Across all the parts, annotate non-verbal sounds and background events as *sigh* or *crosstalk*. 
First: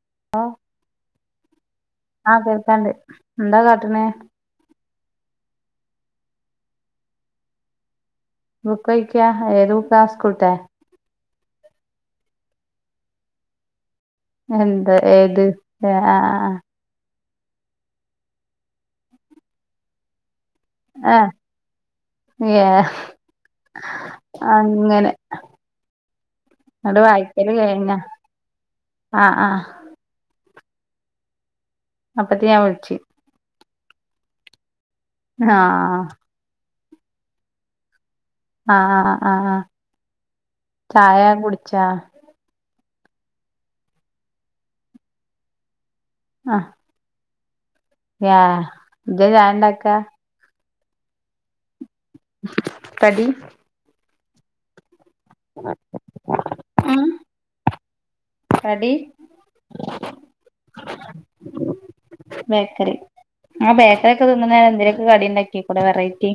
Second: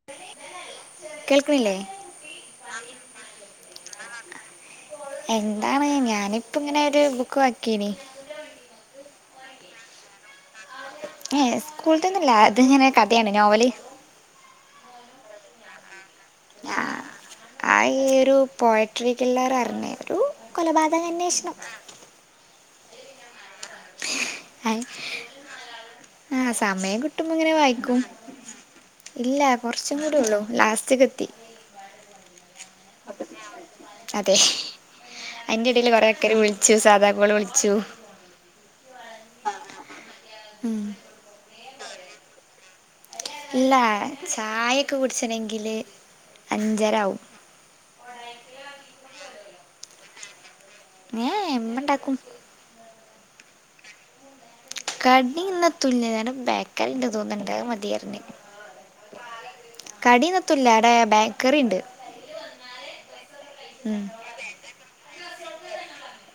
*unintelligible* ആഹ് കേൾക്കണ്ല്ലെ. ആഹ് കേൾക്കാണ്ട് എന്താ കാട്ടണെ എന്താണ് ഞാനിപ്പ ഇങ്ങനെ ഒരു ബുക്ക് വായിക്കാണ് ബുക്ക്‌ വായിക്ക ഏതു ബുക്കാ സ്കൂൾത്തെ ഏഹ സ്കൂൾത്തൊന്നുംല്ല ഇത്ങ്ങനെ കഥയാണ് നോവല് വേറെന്ത് ഏത് ആ ആ ആ അയ്യൊരു പോയട്രി കില്ലർ അറിഞ്ഞ ഒരു കൊലപാതകം ആഹ് അന്വേഷണം ഏഹ് അങ്ങനെ ആഹ സമയം ന്നട്ട് കിട്ടുമ്പോ വായിക്കല് ഇങ്ങനെ കഴിഞ്ഞാ വായിക്കും ആഹ് ഇല്ല ആഹ് കുറച്ച് കുറച്ചും കൂടി ഉള്ളൂ ലാസ്റ്റ്കെത്തി അപ്പത്തി ഞൻ വിളിച്ചു അതെ ന്റെ ഇടൽ ആഹ് കൊറെേ ഒക്ക വിളിച്ചു സാധാഗോള വിളിച്ചു ആഹ ആ ആഹ് ഉം. ചായ കുടിച്ചാ ഇല്ല ചായയൊക്കെ കുടിച്ചണെങ്കിൽ അഞ്ചര ആവും ആഹ് ഇജ്ജാ ചായണ്ടാക്ക ഏഹ് ഇമ്മണ്ടാക്കും കടി കടി ഇന്നതുല്യ ഞാൻ ബേകറി ഉണ്ട് ഉം തോന്ന്ണ്ട് അത് മതിയറിഞ്ഞ് കടി കടിന്നൊത്തുല്യ വടെ ബേക്കറിണ്ട്. ബേക്കറിക്കെ തിന്നണ നേരം എന്തലൊക്കെ കടി ഉണ്ടാക്കിക്കൂടെ വെറൈറ്റി.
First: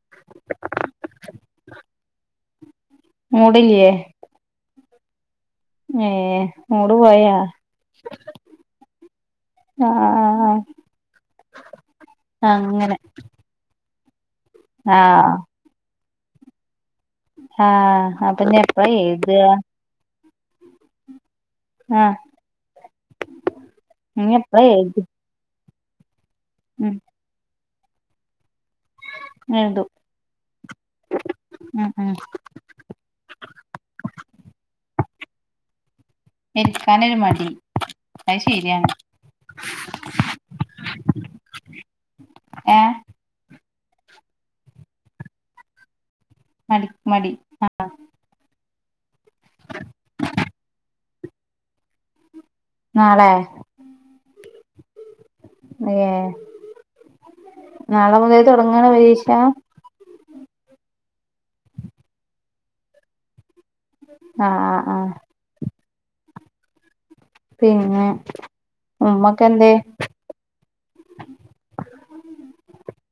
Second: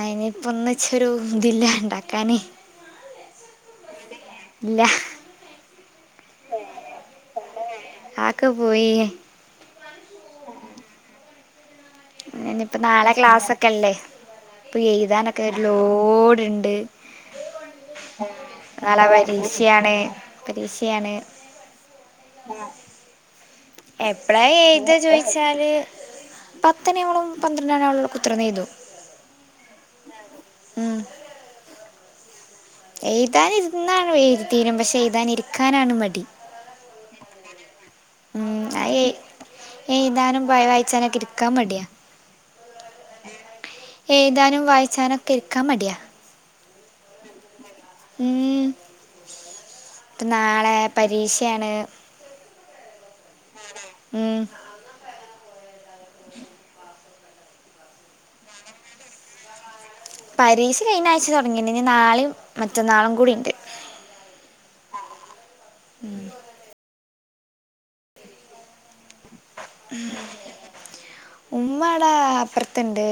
അനിയിപ്പൊ ഒന്നിചൊരു ഇതില്ല ഇണ്ടാക്കാന് മൂട്ല്ല്യേ. ഇല്ല. ഏഹ്, മൂട് പോയാ? ആക്കെ പോയി ആഹ്, ആഹ്, ആഹ്, ആഹ്. ഏ ഇനിയിപ്പോ നാളെ ക്ലാസൊക്കെല്ലേ. പ്പൊ ആഹ് എയ്താനൊക്കെ ഒര് ലോട്ണ്ട്. ആഹ് ഉം, അപ്പൊ ഇനി എപ്പഴാ നാളെ എഴുതാ പരീഷ്യാണ്. പരീഷ്യാണ്. അ... എപ്പളാ എയ്താ ചോയിച്ചാല്, ഉം പത്തണ്യാവുമ്പളും പന്ത്ര ഞ അവള് അവിടെ കുത്തർന്ന് എഴുതും എ *unintelligible* തു. ഉം ഉം, ഉം എയ്താനിര്ന്നാണ് വേ എയ്തിത്തീരും. പഷെ എയ്താൻ ഇരിക്കാനാണ് മടി. ഇര്ക്കാനൊര് മടി. അത് ഉം ശരിയാണ് അയ് എയ്താനും ബ വായിച്ചാനൊക്കെ ഇരിക്കാമട്യാ. ഏഹ്. എയ്താനും വായിച്ചാനൊക്കെ ഇരിക്കാമട്യാ. മടി, മടി, ആഹ്. ഊം, ക്ക് നാളെ പരീഷേണ്. നാളെ... ഉം. ഏ,.... നാളെ മുതൽ തൊടങ്ങാണോ പരീഷാ. പരീഷ കയ്ഞ്ഞാഴ്ച തൊട്ങ്ങീണ്. ഞ്ഞി നാളിം മറ്റന്നാളും കൂടിണ്ട്. ആഹ്, ആഹ്, ആഹ് ഉം. പിന്നെ, ഉമ്മൊക്കെന്തേ? ഉമ്മടാ അപ്പർത്ത്ണ്ട്.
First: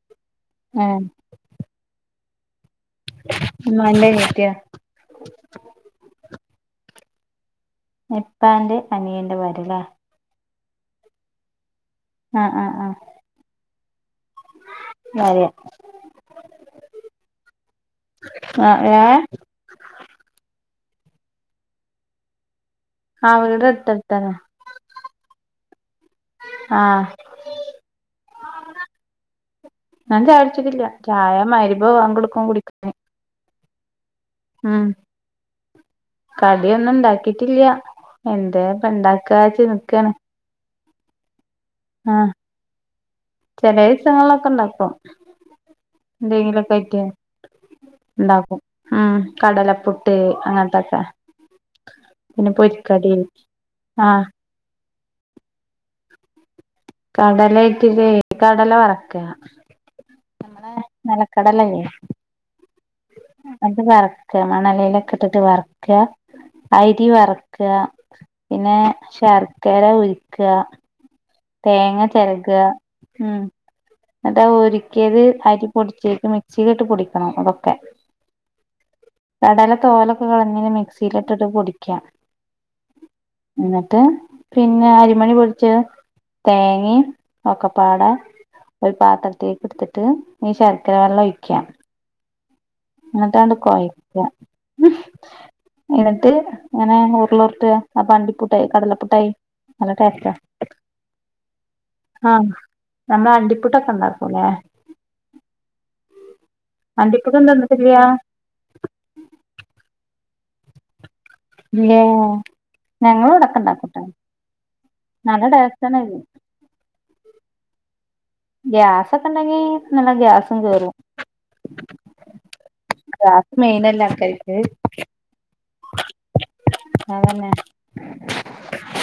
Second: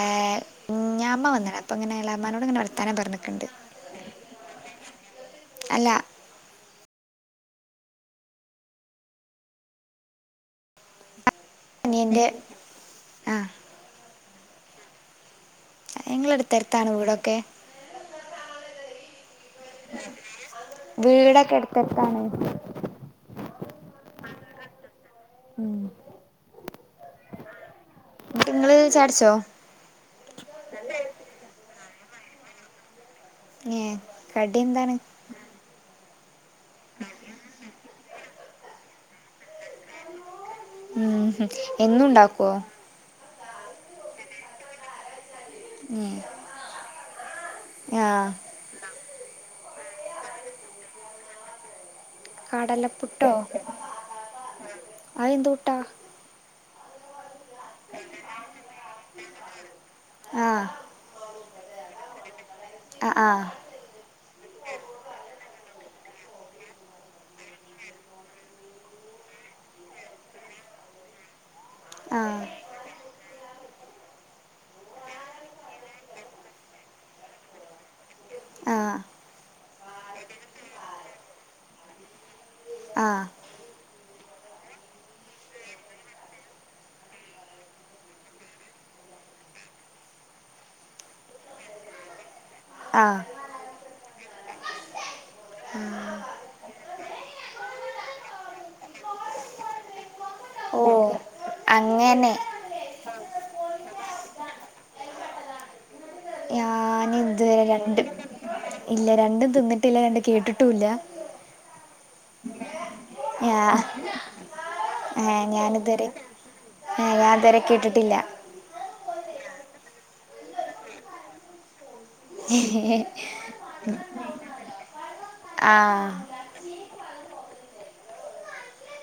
ഏഹ് ഏഹ് ഞ്ഞാമ വന്ന്ണ്. അപ്പൊങ്ങനെ എളാമാനോട്ങ്ങനെ വർത്താനം പർഞ്ഞോണ്ട്ക്ക്ണ്ട്. ഉമ്മാന്റെ അനിയത്തിയോ അല്ല. ഇപ്പാന്റെ അനിയന്റെ ഭാര്യലേ. അനിയൻ്റെ ആഹ്, ആഹ്, ആഹ് ആ ഭാര്യ. ഇങ്ങള് എട്ത്തെട്ത്താണൊ വീടൊക്കെ? ആഹ് ഏഹ് വീടൊക്കെ എട്ത്തെട്ത്താണ്. ആഹ്, വീടട്ത്തട്ത്താണ്. ആഹ്. ങ്ങട്ട്ങ്ങള് ചായട്ച്ചോ? ഞാൻ ചായൊട്ച്ചിട്ടില്ല്യ. ചായ മഅ് രിബ് ബാങ്കൊട്ക്കും കുടിക്കാന്. ഏഹ്. ആഹ്. കടിയൊന്നുണ്ടാക്കിട്ടില്ല്യ. എന്തേപ്പണ്ടാക്കാ ച്ച് നിക്കാണ്. ഉം ഹും, എന്നുണ്ടാക്കോ? ചില ദിവസങ്ങളിലൊക്കെ ഉണ്ടാക്കും ഉം എന്തെങ്കിലും ഒക്കെ ആയിട്ട് ഉണ്ടാക്കും ഉം കടലപ്പുട്ട് അങ്ങനത്തൊക്കെ പിന്നെ പൊരിക്കടി കടലപ്പുട്ടോ ആഹ് അത് എന്ത് പുട്ടാ കടല ഇട്ടിട്ട് കടല വറക്ക ആ നെലക്കടലെനീ ആഹ് ആഹ അത് വറക്ക, മണലിലൊക്കെ ഇട്ടിട്ട് വറക്ക. അരി വറക്ക, പിന്നെ ശർക്കര ഉരുക്ക. തേങ്ങ ആ ചെരക. ന്നിട്ട് ഉരുക്കിയത് അരി പൊടിച്ചിട്ട് മിക്സിയിലിട്ട് പൊടിക്കണം ഇതൊക്കെ. ആഹ്. തോലൊക്കെ കളഞ്ഞ് മിക്സിയിലിട്ടിട്ട് പൊടിക്ക. ആഹ്. ന്നിട്ട് പിന്നെ അരിമണി പൊടിച്ച്. തേങ്ങീം ഒക്കപ്പാടെ. ഒരു പാത്രത്തിക്ക് ഇടുത്തിട്ട് ഈ ശർക്കര വെള്ളം ഒഴിക്ക. ആ ന്നിട്ടാണ്ട് കൊയക്ക. എന്നിട്ട് ഇങ്ങനെ ഉരുളഉർട്ട. അപ്പ ണ്ടിപ്പുട്ടായി കടലപ്പുട്ടായി നല്ല ടേസ്റ്റ. ഓ അങ്ങനെ ആഹ് നമ്മളണ്ടിപ്പുട്ടൊക്കെ ണ്ടാക്കുലെ. ഞാന്. തൊന്നും തിന്ന്ട്ടില്ല. ഇല്ല രണ്ടും തിന്നിട്ടില്ല രണ്ടും കേട്ടിട്ടുല്ല. ഏഹ് ഞങ്ങളവടെക്കെ ഞാ ണ്ടാക്കു ട്ടൊ നല്ല ടേസ്റ്റാണത്. ഏഹ് ഞാതുവരെ കേട്ടിട്ടില്ല. ഗ്യാസൊക്കെണ്ടെങ്കി നല്ല ഗ്യാസും കേറും. *inaudible* ഏഹ് ആഹ്. അതന്നെ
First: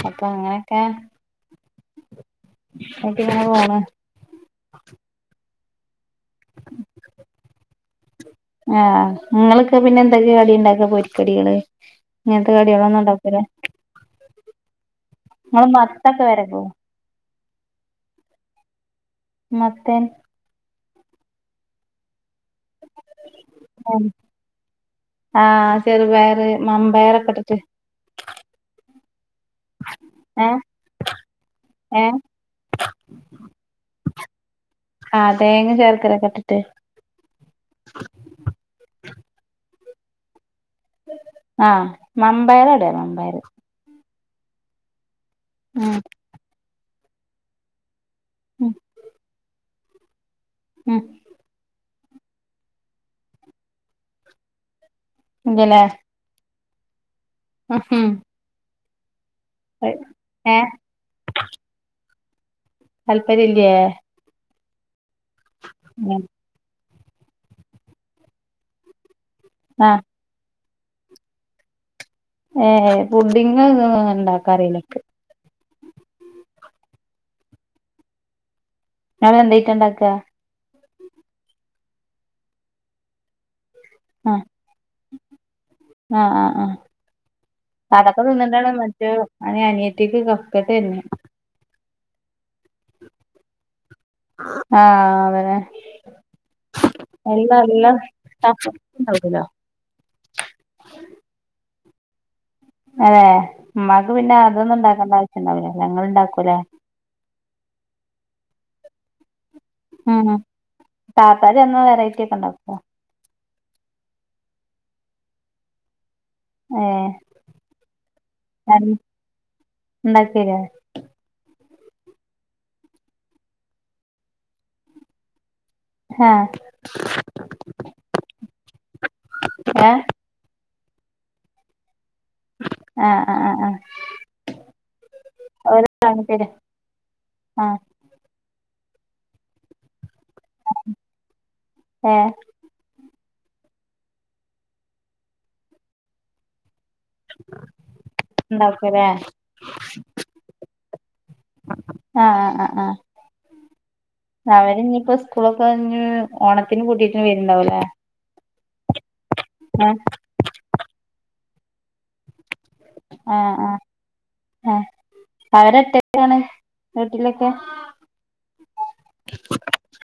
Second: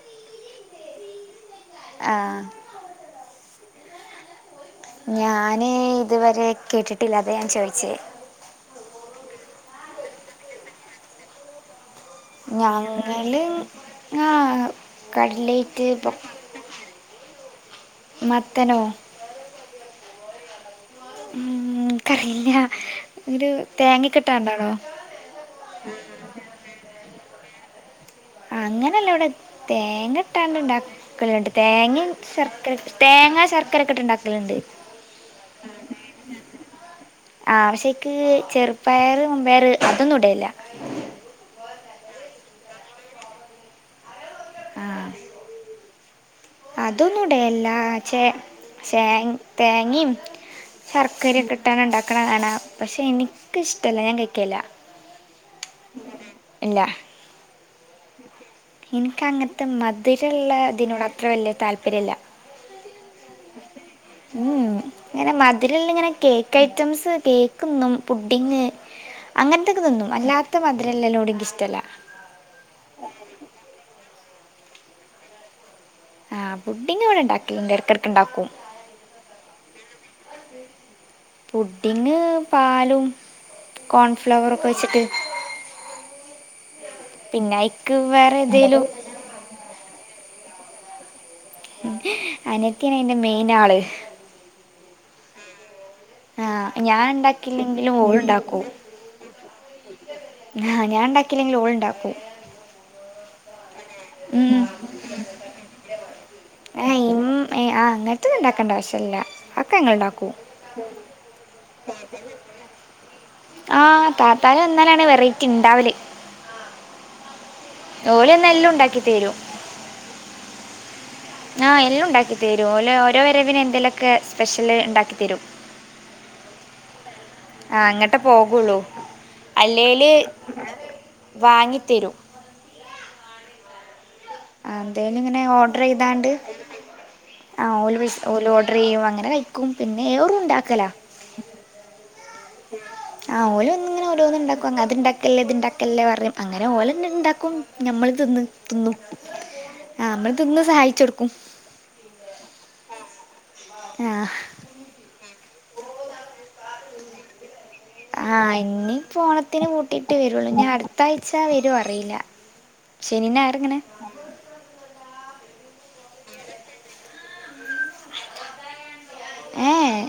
അപ്പൊ അങ്ങനെക്കെ. ആ ക്കെങ്ങനെ പോണു. ഞാന്. ഇതുവരെ കേട്ടിട്ടില്ല. അതെ ഞാൻ ചോയിച്ചേ. ആഹ് ങ്ങളൊക്കെ പിന്നെ എന്തൊക്കെ കടിണ്ടാക്കാ പൊരിക്കടികള്. ഇങ്ങനത്തെ കടിയളൊന്നു ണ്ടാക്കൂല. ഞങ്ങള് ആ ങ്ങള് കട്ലേറ്റ് ഇപ്പം മത്തൊക്കെ വെരഗോ. മത്തനോ? മത്തൻ. ഇൻക്കറിയില്ല ഒരു തേങ്ങ കിട്ടാണ്ടാണോ. ആഹ് ചെറു പയറ് മമ്പയറൊക്കെ ഇട്ടിട്ട്. അങ്ങനെയല്ല ഇവിടെ തേങ്ങ ഇട്ടാണ്ട് ഏഹ് ഇണ്ടാക്കും. ക്കലുണ്ട് തേങ്ങീം ഏഹ് ശർക്കര തേങ്ങ ശർക്കര ഒക്കെട്ടുണ്ടാക്കലുണ്ട്. ആ തേങ്ങ ശർക്കരകട്ടിട്ട്. ആഹ്. പക്ഷേ അയ്ക്ക് ചെറുപയറ് മമ്പയർ അതൊന്നും ഇടലില്ല. ആഹ് മമ്പയറാ ഇടാ മമ്പയറ്. ഉം അതൊന്നുടലില്ല ഉം ചേ തേങ്ങീം. ഉം ശർക്കരകിട്ടാണ്ട് ണ്ടാക്കണ കാണ പക്ഷെ എനിക്കിഷ്ടല്ല ഞാൻ കഴിക്കല. എന്തിന് ഇല്ല. ഉ ഇനിക്കങ്ങത്തെ മധുരള്ള ഏഹ് ഇതിനോട് അത്ര വല്യ താല്പര്യല്ല. താല്പര്യല്ലേ. ഉം ഉം ഇങ്ങനെ മധുരള്ള ഇങ്ങനെ കേക്ക്. ഐറ്റംസ് കേക്ക് തിന്നും പുഡിങ് അങ്ങനത്തക്കെ ആഹ് തിന്നും അല്ലാ. ത്ത മതിരല്ലീനോട് ഇകിഷ്ടല്ല. ഏഹ് പുഡിങ് ഇണ്ടാക്കറീല ഇക്ക്. ആഹ് പുഡിങ് ഇവിടെ ഇണ്ടാക്കല്ണ്ട് എടുക്കേടക്ക് ഉണ്ടാക്കും *inaudible* എന്തീട്ടുണ്ടാക്കുക പുഡിങ് പാലും കോൺഫ്ലവറും കൊഴച്ചിട്ട് ആഹ് ആഹ് ആഹ് അയക്ക് അതൊക്കെ വേറെ തിന്നിണ്ടാണ് ഏതേലും മറ്റേ അത് അനിയത്തിക്ക് കഫകേട്ട് ആരുന്ന് അനത്തിയാണ് അയിന്റെ മെയിൻ ആള് ആഹ് അതേല്ലേ ആ ഞാൻ അല്ല അല്ല ഉണ്ടാക്കിയില്ലെങ്കിലും *unintelligible* ആഹ് ഞാൻ ഉണ്ടാക്കില്ലെങ്കിലും ഓൾ ഉണ്ടാക്കൂ അതെ ഉമ്മാക്ക് പിന്നെ ഉം. അതൊന്നും ഉണ്ടാക്കേണ്ട ആവശ്യം ഉണ്ടാവില്ല അല്ലെ നിങ്ങൾ ഉണ്ടാക്കൂല്ലേ ആയും ഏഹ് ആഹ് അങ്ങനത്ത ഇണ്ടാക്കേണ്ട ആവശ്യല്ല ഉം ഉം താത്തരു വന്ന വെറൈറ്റി ഒക്കെ ഉണ്ടാക്കുവോ ആഹ് താത്താല് വന്നാലാണ് വെറൈറ്റി ഉണ്ടാവല് ഏഹ് ഓല് വന്നാ എല്ലാം ഉണ്ടാക്കി തെരും ഉണ്ടാക്കിരുവോ ആഹ് എല്ലാം ഉണ്ടാക്കി തരും ഓല് ഓരോ വരവിന് എന്തേലുമൊക്കെ സ്പെഷ്യല് ഉണ്ടാക്കിത്തരും ആഹ് ആഹ് അങ്ങട്ട് പോകുള്ളൂ ഏഹ് അല്ലേല് വാങ്ങി തെരും ആഹ്‌ ആഹ്‌ ആഹ്‌ ആഹ്‌ ആഹ് എന്തേലും ഇങ്ങനെ ഓർഡർ ചെയ്താണ്ട് തരും ആഹ് ഓല് പൈസ ഓല് ഓഡർ ചെയ്യും അങ്ങനെ കഴിക്കും പിന്നെ വേറേം ഉണ്ടാക്ക ആഹ്‌ ആഹ് ഓലും വന്ന് ഇങ്ങനെ ഓരോന്ന് ഇണ്ടാക്കും അത്ണ്ടാക്കല്ലേ ഇത്ണ്ടാക്കല്ലേ പറയും അങ്ങനെ ഓല് പിന്നെ ഉണ്ടാക്കും ഞമ്മൾ തിന്ന് തിന്നും ഉണ്ടാക്കൂലേ ആഹ് ആഹ് നമ്മള് തിന്ന് സഹായിച്ചു കൊടുക്കും അഹ് അഹ് അഹ് ആഹ് അവര് ഇനിപ്പോ സ്കൂളൊക്കെഞ്ഞ് ഓണത്തിന് പൂട്ടീട്ട് വരുണ്ടാവലേ ആഹ് ഇനിപ്പൊ ഓണത്തിന് പൂട്ടിയിട്ട് വരുള്ളു ഇനി അടുത്ത ആഴ്ച വരുവോ അറിയില്ല ശനി ആഹ് ഞായർ ഇങ്ങനെ ആഹ് ആ അവരട്ടക്കാണ് വീട്ടിലൊക്കെ. ഏഹ്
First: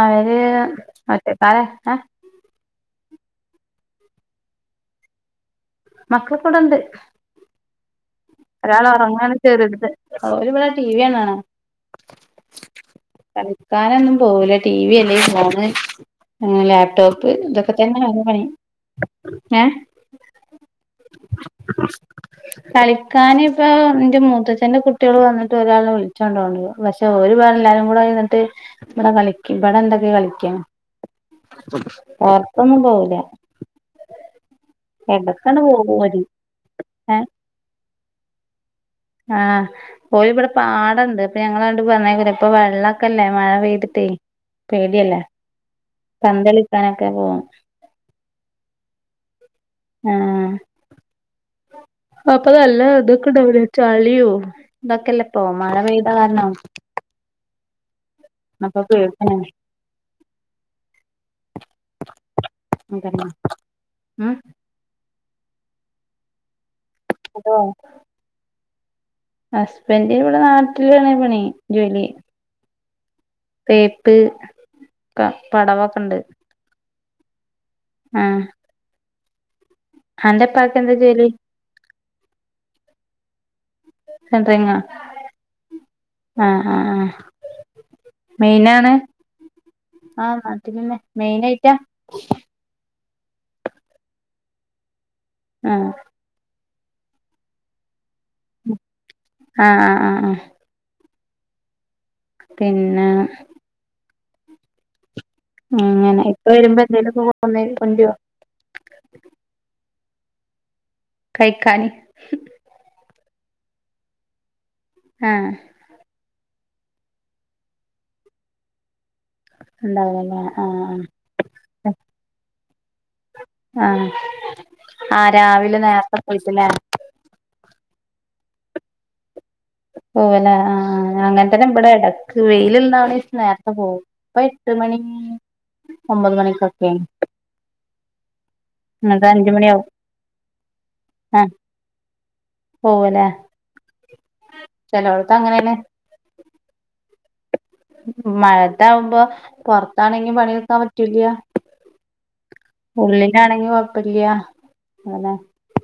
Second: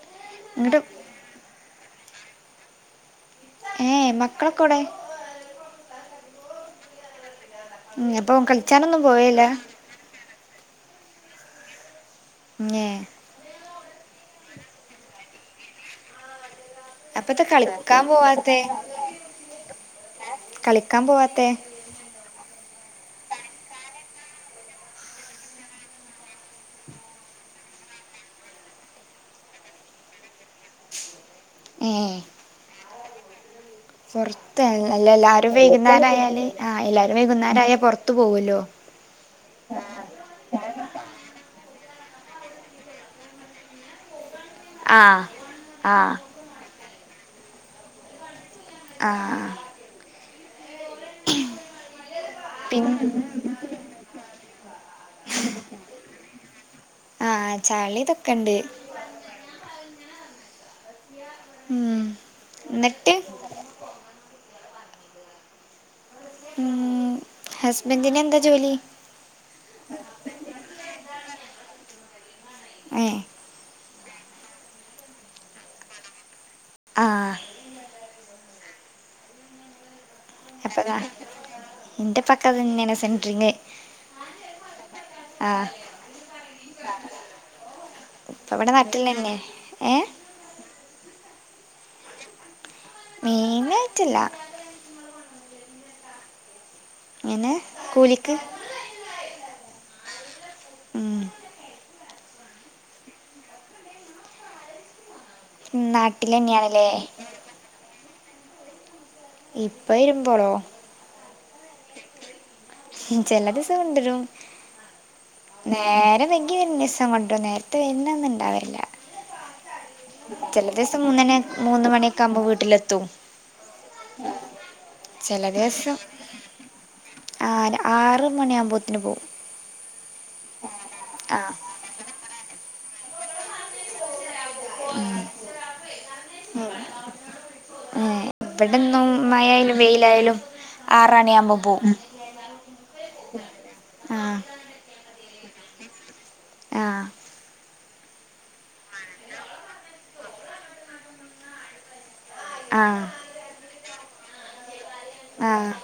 അവര് ഇങ്ങോട്ട് ഓറ്റെക്കാല ഏഹ് ഏഹ് മക്കളൊക്കെ എവ്ടെ മക്കകെടെണ്ട് ഉം എപ്പ ക ഒരാൾ ഉറങ്ങാണ് ചെറിത്ത് ഓര് ഇവിടെ ടി വി കാണാണ് ങ്ങേ കളിക്കാനൊന്നും പോവില്ല ടി വി അല്ലേ ഫോണ് ലാപ ടോപ്പ് അപ്പത്തെ ഇതൊക്കെ തന്നെ കളിക്കാൻ ആണ് പണി പോവാത്തെ ഹെ കളിക്കാൻ പോവാത്തെ കളി കാന ഇപ്പൊ എന്റെ മൂത്തച്ഛന്റെ കുട്ടികൾ വന്നിട്ട് ഒരാളെ വിളിച്ചുകോണ്ടോണ്ട പക്ഷെ ഒരുപാട്ല്ലാരും കൂടെ എന്നിട്ട് ഇവിടെ കളിക്ക് ഇവിടെ എന്തൊക്കെയൊ കളിക്കാണ് ഏ പേർത്തൊന്നും പോവൂല പുറത്ത് അല്ല എല്ലാരും എടക്കാണ്ട് പോകും വൈകുന്നേരം ഓര് ആയാല് ആഹ് എല്ലാരും ഏ വൈകുന്നേരം ആയാല് പുറത്തു പോകൂല്ലോ ആഹ്‌ പോയി ഇവിടെ പാടണ്ട് ഇപ്പൊ ഞങ്ങണ്ട് വന്നുകേറി ഇപ്പൊ വെള്ളമൊക്കല്ലേ മഴ പെയ്തിട്ടേ പേടിയല്ലേ ആഹ് ആഹ് കന്തളിക്കാനൊക്കെ പോകും ആഹ് ആഹ് അപ്പൊനല്ല പിൻ ഇതൊക്കെണ്ടവുലെ ചളിയോ ഇതൊക്കെയല്ല ഇപ്പൊ മഴ പെയ്താ കാരണം ആഹ്, ചളിതക് അപ്പം പേടിയാണ് ഉം ഉക്ക എന്നിട്ട് ഉം *unintelligible* ഉം. ഹസ്ബൻഡിന് എന്താ ജോലി? ഹസ്ബൻഡിന് ഇവടെ നാട്ടിലന്നേണ് പണി. ജോലി ഹെ തേപ്പ് പടവൊക്കെ ണ്ട് ആഹ് ആഹ് അന്റപ്പാക്ക്എന്താ ജോലി ഇൻ്റെ ഇപ്പക്ക്അതന്നെയാണ് സെൻ്ററിങ് സെന്ററിങ്ങ ആഹ് ആഹ് ആഹ് ഇപ്പ ഇവിടെ മെയിനാണ് നാട്ടിൽ തന്നെ ഏ ആഹ് മാറ്റന്നെ മെയിൻയിറ്റാ മെയിനായിട്ടില്ല ആഹ് ഇങ്ങനെ കൂലിക്ക് ആഹ് ആഹ് ആഹ് ആഹ് ഉം പിന്നെ ങ്ങനെ നാട്ടിൽ ഇപ്പ വരുമ്പോ തന്നെയാണല്ലേ എന്തേലുംക്ക കൊണ്ടരൊ ഇപ്പ വരുമ്പോളോ കൈക്കാന് ചെല ദിവസം കൊണ്ടരും ആഹ് നേരം വെകി വരണസം കൊണ്ട് രും. നേരത്തെ വര്ണ അന്ന് ണ്ടാവലില്ല ഉണ്ടാവല്ലേ ആഹ് മൂന്നണി മൂന്ന് മണിയൊക്കെ ആകുമ്പോൾ വീട്ടിലെത്തും ആഹ് ആ ആഹ് ചില രാവിലെ ദിവസം നേരത്തെ പോയിട്ട്ല്ലേ ആ ആറ് മണിയ ആകുമ്പോഴത്തിന് പോകും പോവല്ലേ. ആ ആഹ്. ആ അങ്ങൻ തന്നെ ഇബടെ എടക്ക് വെയില്ള്ളാണ് നേർത്തെ പോവും. ഇപ്പയ് എട്ട് മണി ഒമ്പത് മണിക്കൊക്കെ ഏ, വ്ടെന്നും എന്നിട്ട് അഞ്ച് മഴയാലും മണിയാവും വെയിലായാലും ആറണി ആവുമ്പം പോവും പോവൂലേ ആഹ് ചെലവടത്ത് അങ്ങനെ ആണ് ആഹ് മഴത്ത ആവുമ്പോ പൊറത്താണെങ്കി പണിയെടുക്കാൻ പറ്റുല്യ ആ ഉള്ളിലാണെങ്കി കൊഴപ്പല്ല്യ. ങ്ങനെ ആഹ്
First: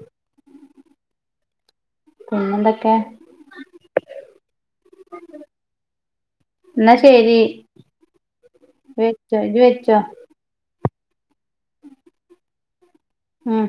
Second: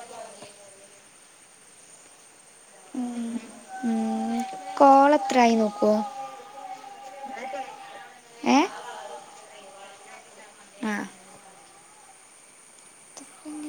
പിന്നന്ത ഉ ഉ കോള എത്രായി നോക്കൊ എന്നാ ശരി വെച്ചോ ഇജ വെച്ചോ ആഹ് ഉം